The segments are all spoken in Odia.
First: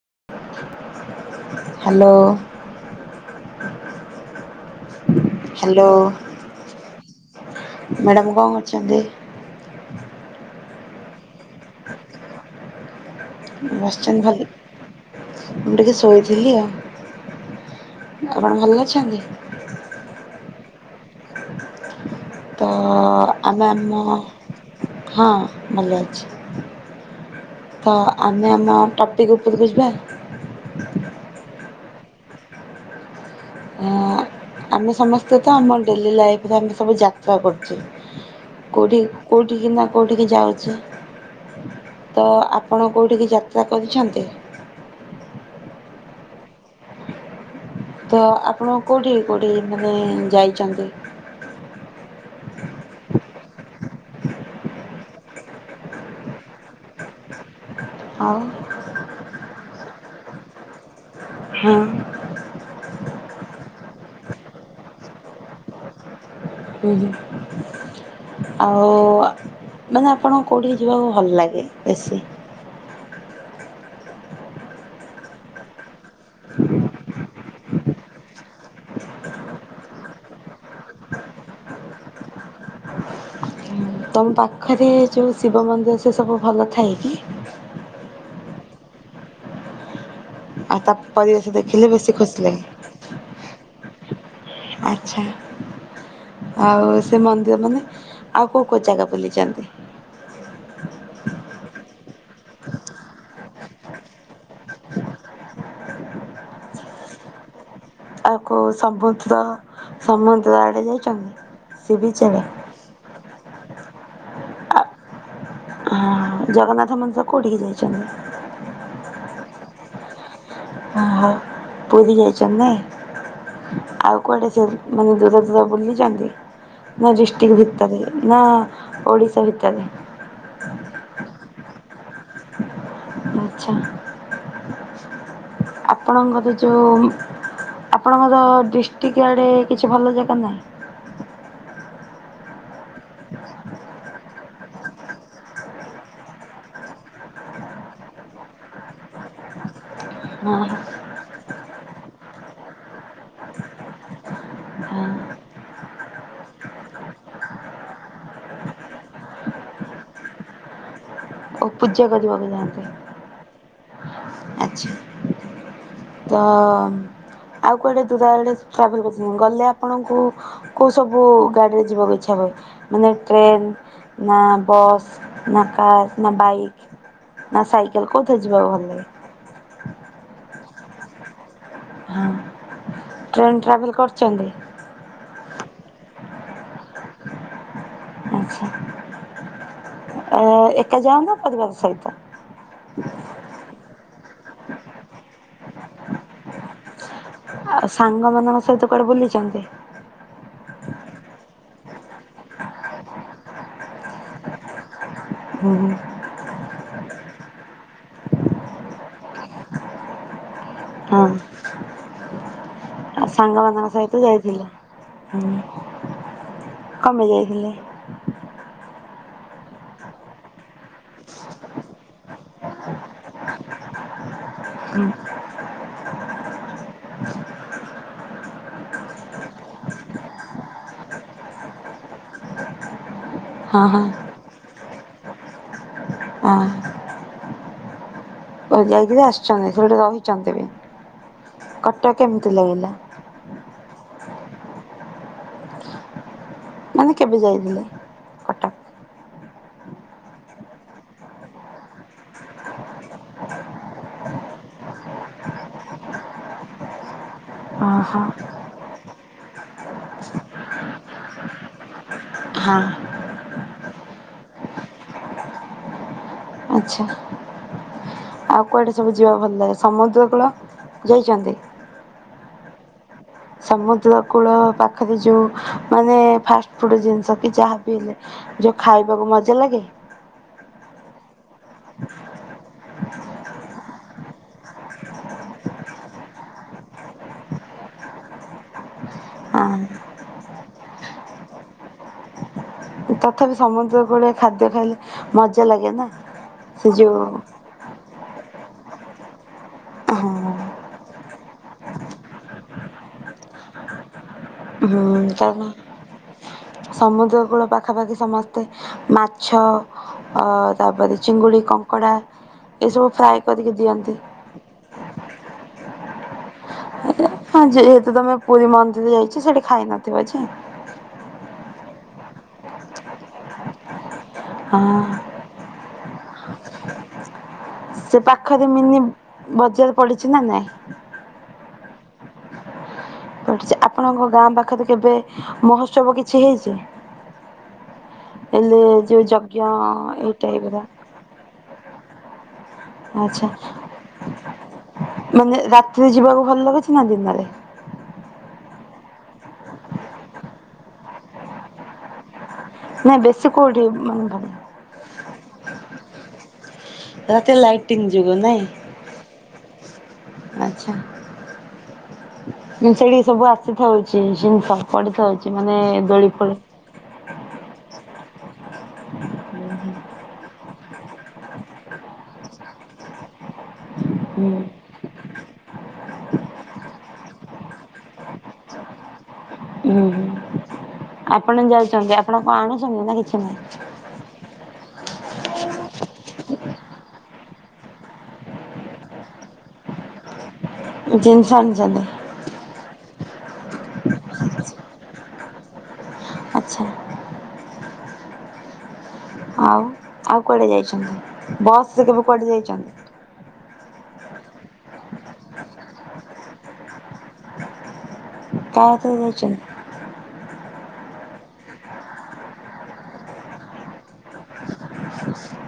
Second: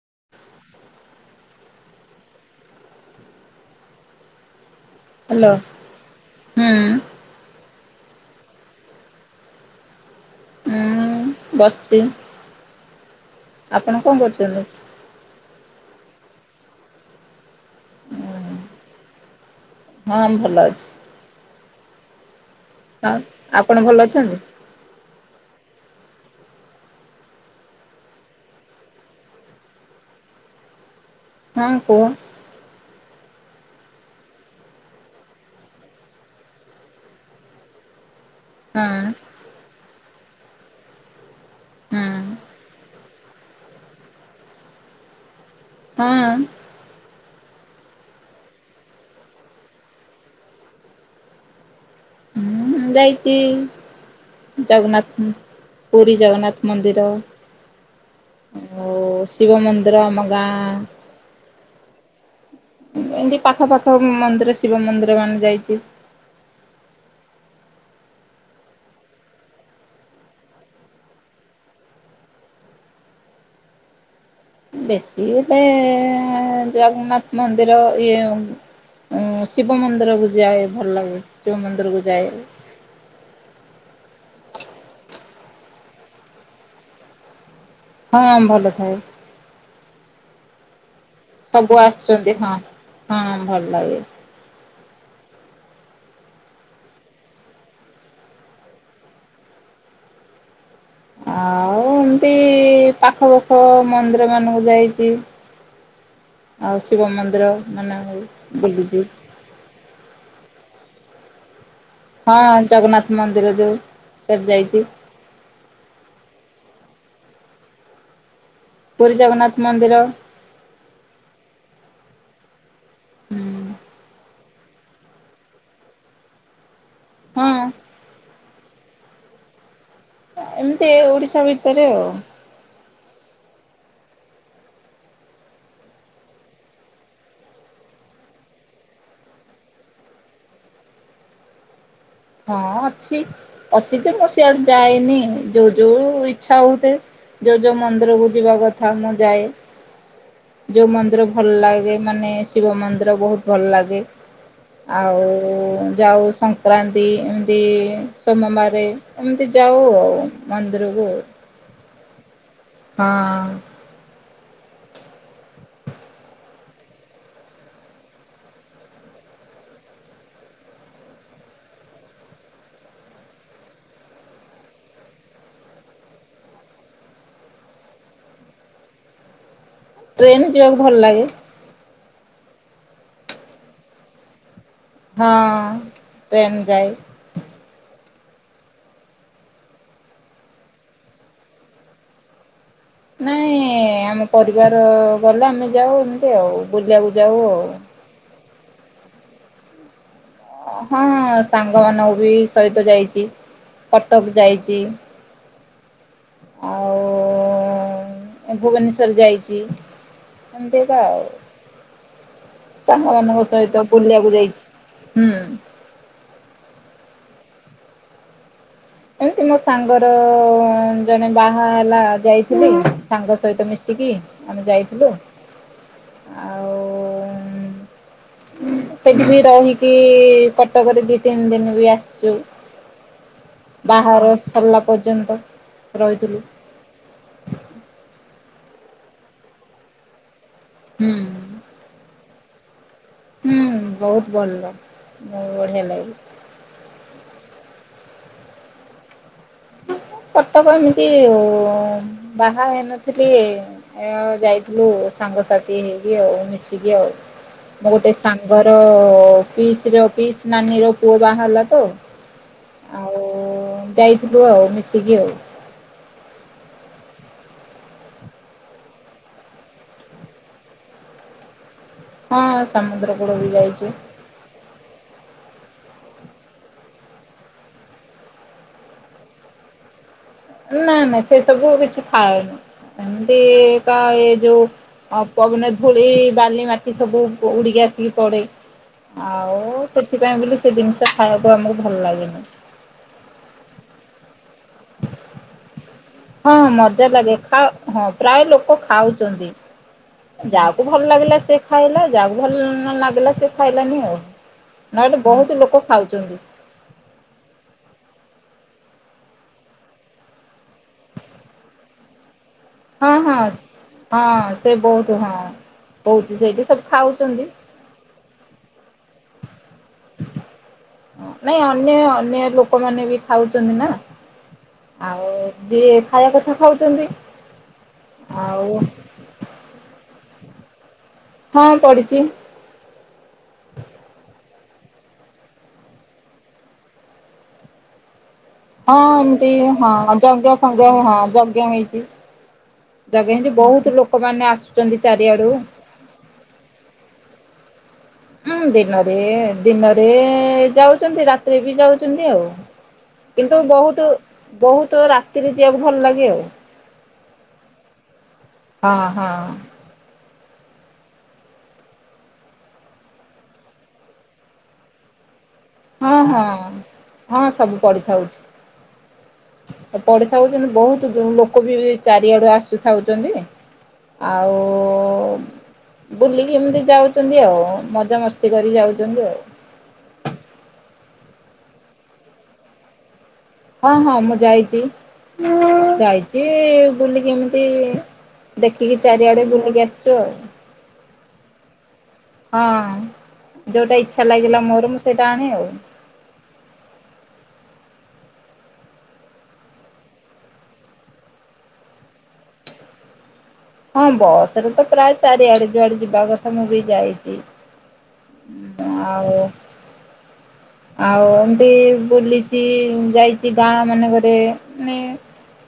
Hello hello. ହ୍ୟାଲୋ ମ୍ୟାଡ଼ାମ ହୁଁ କଣ କରୁଛନ୍ତି? ବସିଚି। ବସିଚନ୍ତି ଖାଲି ମୁଁ ଟିକେ ଶୋଇ ଜୁଲିଆ ଆପଣ ଭଲ ଅଛନ୍ତି? ହଁ ଭଲ ଅଛି। ତ ଆଉ ଆମେ ଆପଣ ଭଲ ଆମ ଅଛନ୍ତି? ହଁ ଭଲ ଅଛି। ହଁ ଆମେ ଆମ ଟପିକ୍ ଉପରକୁ ଯିବା। ହଁ କୁହ। ଅଁ, ଆମେ ସମସ୍ତେ ତ ଆମ ଡେଲି ଲାଇଫ୍ ରେ ଆମେ ସବୁ ଯାତ୍ରା କରୁଚେ ହଁ କୋଉଠି କୋଉଠି କିି ନା କୋଉଠିକି ଯାଉଛି, ହଁ ତ ଆପଣ କୋଉଠିକି ଯାତ୍ରା କରିଛନ୍ତି? ହଁ ତ ଆପଣ କୋଉଠିକି କୋଉଠିକି ମାନେ ଯାଇଚନ୍ତି? ହୁଁ ଯାଇଚି ଜଗନ୍ନାଥ ଉଁ, ପୁରୀ ଜଗନ୍ନାଥ ମନ୍ଦିର। ଆଉ? ଶିବ ମନ୍ଦିର ଆମ ଗାଁ ହଁ। ଏମତି ପାଖ ପାାଖ ମନ୍ଦିର ଶିବ ମନ୍ଦିର ମାନ ଯାଇଚି। ହୁଁ, ହୁଁ। ଆଉ ଅ, ମାନେ ଆପଣ କୋଉଠିକି ଯିବାକୁ ଭଲ ଲାଗେ ବେଶୀ? ବେଶୀ ଏବେ ଜଗନ୍ନାଥ ମନ୍ଦିର ଇଏ ଶିବ ମନ୍ଦିର କୁ ଯାଏ, ଭଲ ଲାଗେ ଶିବ ମନ୍ଦିର କୁ ଯାଏ। ତୋମ ପାଖରେ ଯୋଉ ଶିବ ମନ୍ଦିର ସେ ସବୁ ଭଲ ଥାଏ କି? ହଁ ଭଲ ଥାଏ। ଆ ତାପ ସବୁ ଆସିଚନ୍ତି, ହଁ ହଁ ଭଲ ଲାଗେ। ଆଚ୍ଛା ଆଉ ସେ ମନ୍ଦିର ମାନେ ଆଉ କୋଉ କୋଉ ଜାଗା ବୁଲିଚନ୍ତି? ଆଉ ଏମତି ପାଖ ପାଖ ମନ୍ଦିର ମାନଙ୍କୁ ଯାଇଚି, ଆଉ ଶିବ ମନ୍ଦିର ମାନଙ୍କୁ ବି। ଓ ସମୁଦ୍ର ସମ କୁଆଡେ ଯାଇଚନ୍ତି? ହଁ ଜଗନ୍ନାଥ ମନ୍ଦିର ଯୋଉ। ସିଆରେ ଯାଇଚି। ହଁ ଜଗନ୍ନାଥ ମନ୍ଦିର କୋଉଠିକି ଯାଇଚନ୍ତି? ପୁରୀ ଜଗନ୍ନାଥ ମନ୍ଦିର। ଓହୋ! ପୁରୀ ଯାଇଚନ୍ତି ହୁଁ ନାଇଁ ଆଉ କୁଆଡେ ସେ ମାନେ ଦୂର ଦୂର ବୁଲିଚନ୍ତି? ନା ହଁ ଜୃଷ୍ଟିିକ ଭତ୍ତରେ ନା ଓଡ଼ିଶା ଭିତରେ ଏମିତି ଓଡିଶା ଭିତ ସେରେ ଆଉ ଆଚ୍ଛା। ଆପଣଙ୍କର ଯେଉଁ ଆପଣଙ୍କର ଡିଷ୍ଟ୍ରିକ୍ଟ ଆଡ଼େ କିଛି ଭଲ ଜାଗା ନାହିଁ? ହଁ ଅଛି ଅଛି ଯେ ମୁଁ ସିଆଡେ ଯାଏନି ଯୋଉ ଯୋଉ ଇଚ୍ଛା ହଉଥା ଯୋଉ ଯୋଉ ମନ୍ଦିର କ ଯିବା କଥା ମୁଁ ଯାଏ ହଁ ଯୋଉ ମନ୍ଦିର ଭଲ ଲାଗେ ମାନେ ଶିବ ମନ୍ଦିର ବହୁତ ଭଲ ଲାଗେ ହଁ ଆଉ ଯାଉ ସଂକ୍ରାନ୍ତି ଏମିତି ସୋମବାରେ ଏମିତି ଯାଉ ଆଉ ମନ୍ଦିରକୁ ପୂଜା କରିବ। ହଁ। ଆଛା ତ ଆଉ କୁଆଡେ ଦୂର ଆଡେ ଟ୍ରାଭେଲ କରିଛନ୍ତି ଗଲେ ଆପଣଙ୍କୁ କୋଉ ସବୁ ଗାଡିରେ ଯିବାକୁ ଇଚ୍ଛା ହୁଏ ମାନେ ଟ୍ରେନ ନା ବସ୍ ନା କାର୍ ନା ବାଇକ୍ ନା ସାଇକେଲ କୋଉଥିି ଯିବା ଭଲ ଲାଗେ? ଟ୍ରେନ ଯିବାକୁ ଭଲ ଲାଗେ। ହଁ ଟ୍ରେନ୍ ଟ୍ରାଭେଲ କରୁଛନ୍ତି? ହଁ ଟ୍ରେନ୍ ଯାଇ ଆଚ୍ଛା। ଏ ଏକ ଯା ନାଁ ପରିବାର ସହିତ? ନାଇଁ ଆମ ପରିବାର ଗଲେ ଆମେ ଯାଉ ଏମିତି ଆଉ ବୁଲିବା ବୁଲି ଆଉ ସାଙ୍ଗ ମାନଙ୍କ ସେହିତ କୁଆଡେ ବୁଲିଜାନ୍ତି? ହଁ ସାଙ୍ଗ ମାନଙ୍କୁ ବି ସହିତ ଯାଇଛି କଟକ ଯାଇଛି। ହୁଁ ହୁ। ଭୁବନେଶ୍ଵର ଯାଇଛି ଏମିତିକା ହଁ ଆଉ। ସାଙ୍ଗମାନଙ୍କ ସହିତ ବୁଲିବାକୁ ଯାଇଛି ହୁଁ। କଣ ପାଇଁ ଯାଇଥିଲି। ଏମିତି ମୋ ସାଙ୍ଗର ଜଣେ ବାହା ହେଲା ଯାଇଥିଲି ସାଙ୍ଗ ସହିତ ମିଶିକି ଆମେ ଯାଇଥିଲୁ। ଆଉ ସେଠି ବି ରହିକି କଟକ ଦି ତିନି ଦିନ ବି ଆସିଛୁ। ହଁ ହଁ ବାହାର ସରିଲା ପର୍ଯ୍ୟନ୍ତ ରହିଥିଲୁ। ଓ ଯାଇକିରି ଆସିଛନ୍ତି ସେ ରହିଛନ୍ତି ବି ହୁଁ। କଟକ କେମିତି ଲାଗିଲା? ହୁଁ। ବହୁତ ଭଲ ବହୁତ ବଢ଼ିଆଁ ଲାଗିଲ।। ମାନେ କେବେ ଯାଇଥିଲେ? କଟକ? କଟକ ଏମିତି ବାହା ହେଇନଥିଲି ଯାଇଥିଲୁ ସାଙ୍ଗସାଥି ହେଇକି ଆଉ ମିଶିକି ଆଉ। ମୋର୍ ଗୋଟେ ଓହୋ। ସାଙ୍ଗର ପିସ୍ ର ପିସ୍ ନାନୀ ର ପୁଅ ବାହାହେଲା ତ ହଁ। [unintelligible] ଯିବୁ ଆଉ ମିଶିକି ଆଉ। ଆଛା ଆଉ କୁଆଡେ ସବୁ ଯିବା କୁ ଭଲ ଲାଗେ ସମୁଦ୍ର କୂଳ ଯାଇଛନ୍ତି। ହଁ ସମୁଦ୍ର। କୂଳ ବି ଯାଇଛୁ। ସମୁଦ୍ର କୂଳ ପାଖରେ ଯୋଉ ମାନେ ଫାଷ୍ଟ ଫୁଡ ଜିନିଷ କି ଯାହା ବିି ହେଲେ ଯୋଉ ଖାଇବାକୁ ମଜା ଲାଗେ। ନା ନା ସେ ସବୁ କିଛି ଖାଏନି ଏମିତି କା ଏ ଯୋଉ ପବନ ଧୂଳି ବାଲି ମାଟି ସବୁ ଉଡ଼ିକି ଆସିକି ପଡ଼େ ଆଉ ହଁ ସେଥିପାଇଁ ବୋଲି ସେ ଜିନିଷ ଖାଇବାକୁ ଆମକୁ ଭଲ ଲାଗେନି। ତଥାପି ସମୁଦ୍ର କୂଳେ ଖାଦ୍ୟ ଖାଇଲେ ମଜା ଲାଗେ ନା ହଁ ସେ ମଜା ଯୋଉ ଲାଗେ ଖାଅ ହଁ ପ୍ରାୟ ଲୋକ ଖାଉଛନ୍ତି ହଁ ଯାହାକୁ ଭଲ ଲାଗିଲା ସେ ଖାଇଲା ଯାହାକୁ ଭଲ ନ ଲାଗିଲା ସେ ଖାଇଲାନି ଆଉ। ହୁଁ ନହେଲେ ତ ବହୁତ ଲୋକ ଖାଉଛନ୍ତି ସମୁଦ୍ର କୂଳ ପାଖାପାଖି ସମ ମାଛ ଅ ତାପରେ ଚିଙ୍ଗୁଡ଼ି କଙ୍କଡ଼ା। ଏସବୁ ହଁ ହଁ ଫ୍ରାଏ କରିକି ଦିଅନ୍ତି। ହଁ ସେ ବହୁତ। ହଁ ହଉଛି ସେଇଠି ଖାଉଛନ୍ତି ହଁ ଯେହେତୁ ତମେ ପୁରୀ ମନ୍ଦିର ଯାଇଛ ଖାଇ ନଥିବ ଯେ ନାଇଁ ଅନ୍ୟ ଅନ୍ୟ ଲୋକମାନେ ବି ଖାଉଛନ୍ତି ନା। ହଁ ଆଉ ଯିଏ ଖାଇବା କଥା ଖାଉଛନ୍ତି। ସେ ଆଉ ପାଖରେ ମିନି ବଜାର। ପଡ଼ିଛି ନା ନାଇଁ? ହଁ ପଡିଛି। ପଡ଼ିଛି ଆପଣଙ୍କ ଗାଁ ପାଖରେ କେବେ ମହୋତ୍ସବ କିଛି ହେଇଛି? ହେଲେ ହଁ ଯୋଉ ଏମିତି ଯଜ୍ଞ ହଁ ଏଇ ଜଞ ଟାଇପ ର ଫଜ୍ଞ ହଁ। ଜ୍ଞ ହେଇଛି। ଯଜ୍ଞ ଆଛା ହେଇଛି ବହୁତ ଲୋକମାନେ ଆସୁଛନ୍ତି ଚାରିଆଡୁ ମାନେ ରାତିରେ ଯିବାକୁ ଭଲ ଲାଗୁଛି ନା ଦିନରେ? ହୁଁ ଦିନରେ ଦିନରେ ଯାଉଛନ୍ତି ରାତିରେ ବି ଯାଉଛନ୍ତି ଆଉ। ନାଇଁ ବେଶୀ କିନ୍ତୁ କୋଉଠି ବହୁତ ମାନେ ଭଲ ବହୁତ ରାତିରେ ଯିବାକୁ ଭଲ ଲାଗେ ଆଉ। ରାତି ରେ ଲାଇଟିଙ୍ଗ। ହଁ ହଁ। ଆଚ୍ଛା। ସେଇଠିକି ସବୁ ଆସିଥାଉଛି ଜିନିଷ ପଡିଥାଉଛି। ମାନେ ହଁ ଦୋଳି ହଁ ଫୋଳି। ହଁ ସବୁ ପଡ଼ିଥାଉଚି ଆ ପଡ଼ିଥାଉଚି ଏନ୍ତି ବୋହୁତ ଲୋକ ବି ଚାରିଆଡୁ ଆସୁଥାଉଚନ୍ତି ହୁଁ ଆଉ ବୁଲିକି ଏମତି ଯାଉଚନ୍ତି ଆଉ ମଜାମସ୍ତି କରିକି ଯାଉଚନ୍ତି ଆଉ। ହୁଁ ହୁଁ। ଆପଣ ଯାଇଚନ୍ତି ଆପଣ କଣ ଆଣିଚନ୍ତି ନାଁ କିଛି ନାହିଁ ହଁ ହଁ ମୁଁ ଯାଇଚି। ଯାଇଚି ବୁଲିକି ଏମିତି ଦେଖିକି ଚାରିଆଡ଼େ ବୁଲିକି ଆସିଚୁ ଆଉ। ଜିନିଷ ଆଣିଚନ୍ତି। ହଁ ଯୋଉଟା ଇଚ୍ଛା ଲାଗିଲା ମୋର ମୁଁ ସେଇଟା ଆଣେ ଆଉ। ଆଚ୍ଛା। ଆଉ ଆଉ କୁଆଡ଼େ ଯାଇଚନ୍ତି ବସରେ କେବେ କୁଆଡ଼େ ଯାଇଚନ୍ତି? ହଁ ବସରେ ତ ପ୍ରାୟ ଚାରିଆଡ଼େ ଯୁଆଡ଼େ ଯିବା କଥା ମୁଁ ବି ଯାଇଚି। କା ହାତିରେ ଯାଇଚନି? ଆଉ ଏମତି ବୁଲିଚି ଯାଇଚି ଗାଁମାନଙ୍କରେ ମାନେ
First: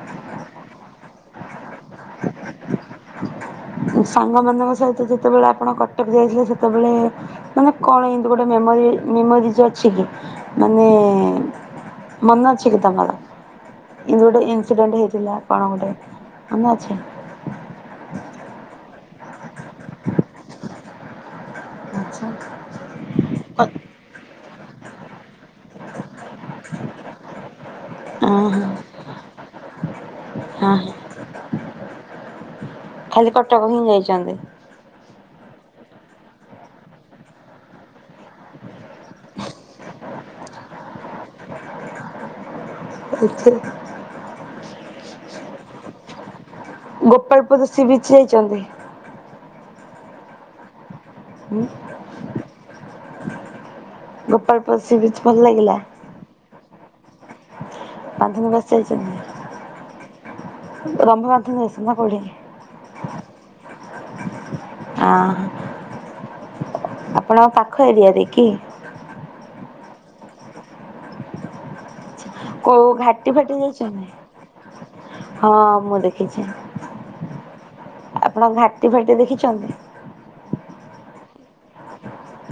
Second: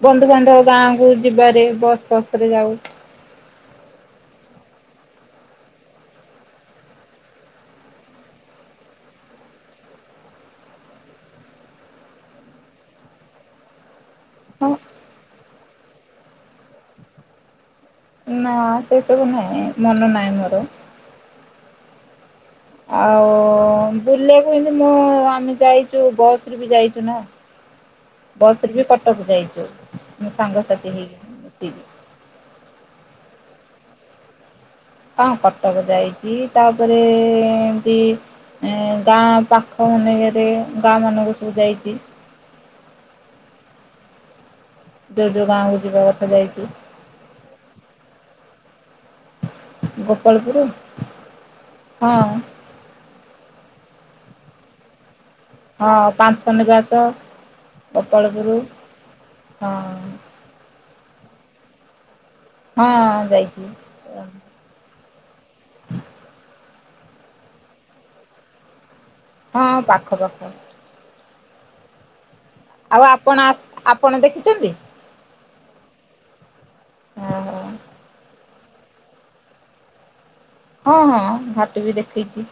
ବନ୍ଧୁବାନ୍ଧବ ଗାଁକୁ ଯିବାରେ ବସ୍ ଫସରେ ଯାଉ। ସାଙ୍ଗମାନଙ୍କ ସହିତ ଯେତୋବେଳେ ଆପଣ କଟକ ଯାଇଥିଲେ ସେତୋବେଳେ ମାନେ କଣ ଏନ୍ତି ଗୋଟେ ମେମୋରି ମେମୋ କଛି ଅଛି କି ମାନେ ମନ ଅଛି କି ତମର? ଏମତି ଗୋଟେ ଇନସିଡେଣ୍ଟ ହେଇଥିଲା କଣ ଗୋଟେ। ଆମ ଅଛି ନାଁ ସେ ସବୁ ନାହିଁ ମନ ନାହିଁ ମୋର। ଆଚ୍ଛା। ଆଉ ହଁ ବୁଲେ। ଏନ୍ତି ମୁଁ ଆମେ ଯାଇଚୁ ବସରେ ବି ଯାଇଚୁ ନାଁ। ହଁ ବସରେ ବି କଟକ ଯାଇ [inaudible] ମୁଁ ସାଙ୍ଗ ହଁ ସାଥି ହେଇକି ବସ୍ ଇ ଖାଲି କଟକ ହିଁ ଯାଇଚନ୍ତି? ହଁ କଟକ ଯାଇଚି ତାପରେ ଏନ୍ତି ଏଁ ଗାଁ ପାଖ ମାନେଙ୍କେରେ ଗାଁମାନଙ୍କୁ ସବୁ ଯାଇଚି। [unintelligible] ଯେବେ ଗାଁକୁ ଯିବା କଥା ଯାଇଚି। ଗୋପାଳପୁର ସି ବିଚ ଯାଇଚନ୍ତି? ଗୋପାଳପୁରୁ? ହୁଁ ହଁ। Gopalpur sea beach? ଭଲ ଲାଗିଲା? ହଁ ପାନ୍ଥ ନିବାସ୍ ତ ଗୋପାଳପୁରୁ ବାନ୍ଧବୀବାସ ଯାଇଛନ୍ତି? ହଁ। ରମ୍ଭା ପାନ୍ଥ ନିବାଶ ନାଁ କୋଉଠିକି? ହଁ ଯାଇଚି। ଏ ଆଉ ଆଁ [inaudible] ଆପଣଙ୍କ ପାଖ ଏରିଆରେ କି? ହଁ ଆମ ପାଖ ପାଖ। କୋଉ ଆଉ ଘାଟି ଆପଣ ଫାଟି ଆସ ଯାଇଚନ୍ତି? ଆପଣ ଦେଖିଛନ୍ତି? ହଁ ମୁଁ ଦେଖିଚି। ହଁ। ଆପଣ ଘାଟି ଫାଟି ଦେଖିଛନ୍ତି? ହଁ ହଁ ଘାଟିବି ଦେଖୀଛି।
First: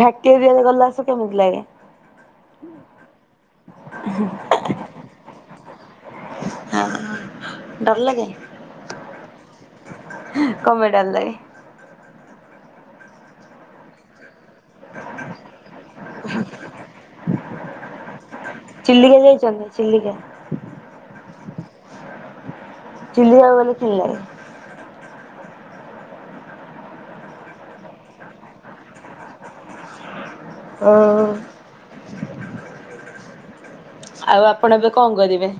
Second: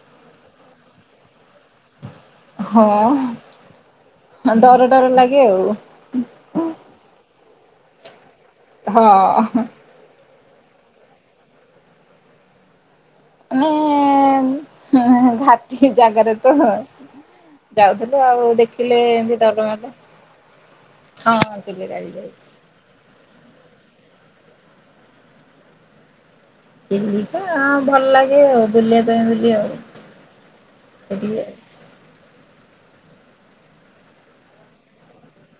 ଘାଟିରିିଆରେ ଗଲାସ କେମିତି ଲାଗେ? ହଁ। ଡର [unintelligible] ଡର ଲାଗେ ଆଉ ହଁ ଡର ଲାଗେ। ହଁ। କଣ ପାଇଁ ଡର ଲାଗେ? ମାନେ ଘାଟି ଜାଗାରେ ତ ଯାଉଥିଲୁ ଆଉ ଦେଖିଲେ ଚିଲିକା ଏମିତି ଡର ଯାଇଛନ୍ତି ମାଡେ ଚିଲିକା। ହଁ ଚିଲକା ବି ଯାଇଛି। ଚିଲିକା ଗଲେ କେନ ଲାଗେ? ଚିଲିକା ଭଲ ଲାଗେ ବୁଲିବା ପାଇଁ ବୁଲି ଆଉ ଓ। ସେଠିକି ଆଉ ଆପଣ ଏବେ କଣ କରିବେ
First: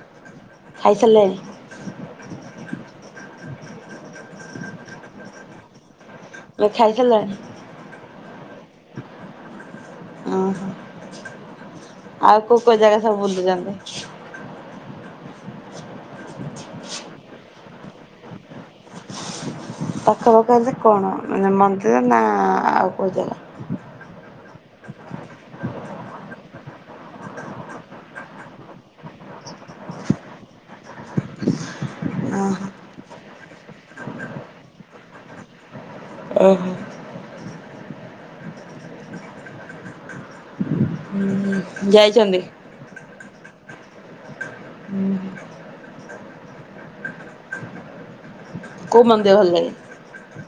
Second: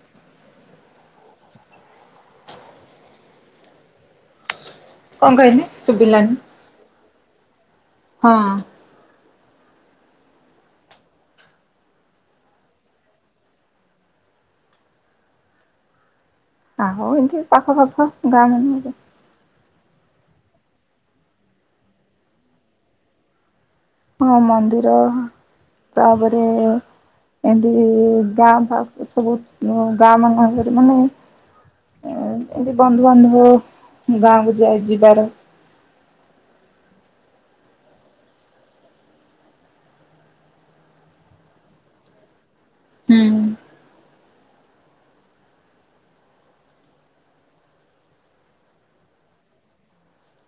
ଖାଇସାରିଲେଣି? କଣ କହିଲେ ସୁ ଶୁଭିଲାନି। ସାରିଲେଣି ହଁ। ଓହୋ। ଆଉ କୋଉ କୋଉ ଜାଗା ସବୁ ବୁଲିଛନ୍ତି? ଆଉ ଏମତି ପାଖ ପାଖ ଗାଁ ମ ପାଖ ପାଖ ହେଲେ କଣ ମାନେ ମନ୍ଦିର ନା ଆଉ କୋଉ ଜାଗା? ହଁ ମନ୍ଦିର ତାପରେ ଏମତି ଗାଁ ସବୁ ଗାଁ ମାନରେ ମାନେ ଓହୋ ଏମତି ବନ୍ଧୁବାନ୍ଧବ ଗାଁକୁ ଯାଇ ଯିବାର ଓହୋ। ହୁଁ ଯାଇଛନ୍ତି। ହୁଁ। କୋଉ ମନ୍ଦିର ଭଲ ଲାଗେ?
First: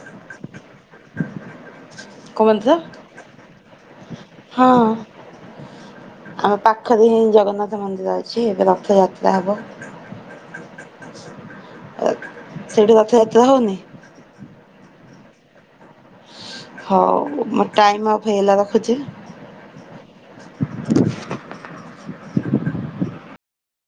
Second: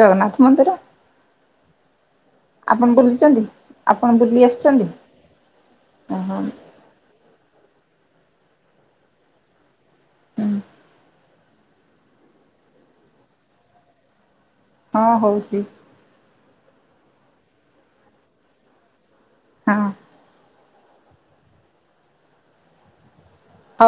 ଜଗନ୍ନାଥ ମନ୍ଦିର। କୋଉ ମନ୍ଦିର ଆପଣ ବୁଲିଛନ୍ତି ଆପଣ ବୁଲି ହଁ ଆସିଛନ୍ତି ଓହୋ ଆମ ପାଖରେ ହିଁ ଜଗନ୍ନାଥ ରଥ ମନ୍ଦିର ଅଛି ଏବେ ରଥଯାତ୍ରା ହେବ। ହୁଁ ସେଇଠୁ ରଥଯାତ୍ରା ହଉନି? ହଁ ହଉଛି। ହଉ ମୋ ଟାଇମ ଅଫ୍ ହେଇଗଲା ରଖୁଛି। ହଁ।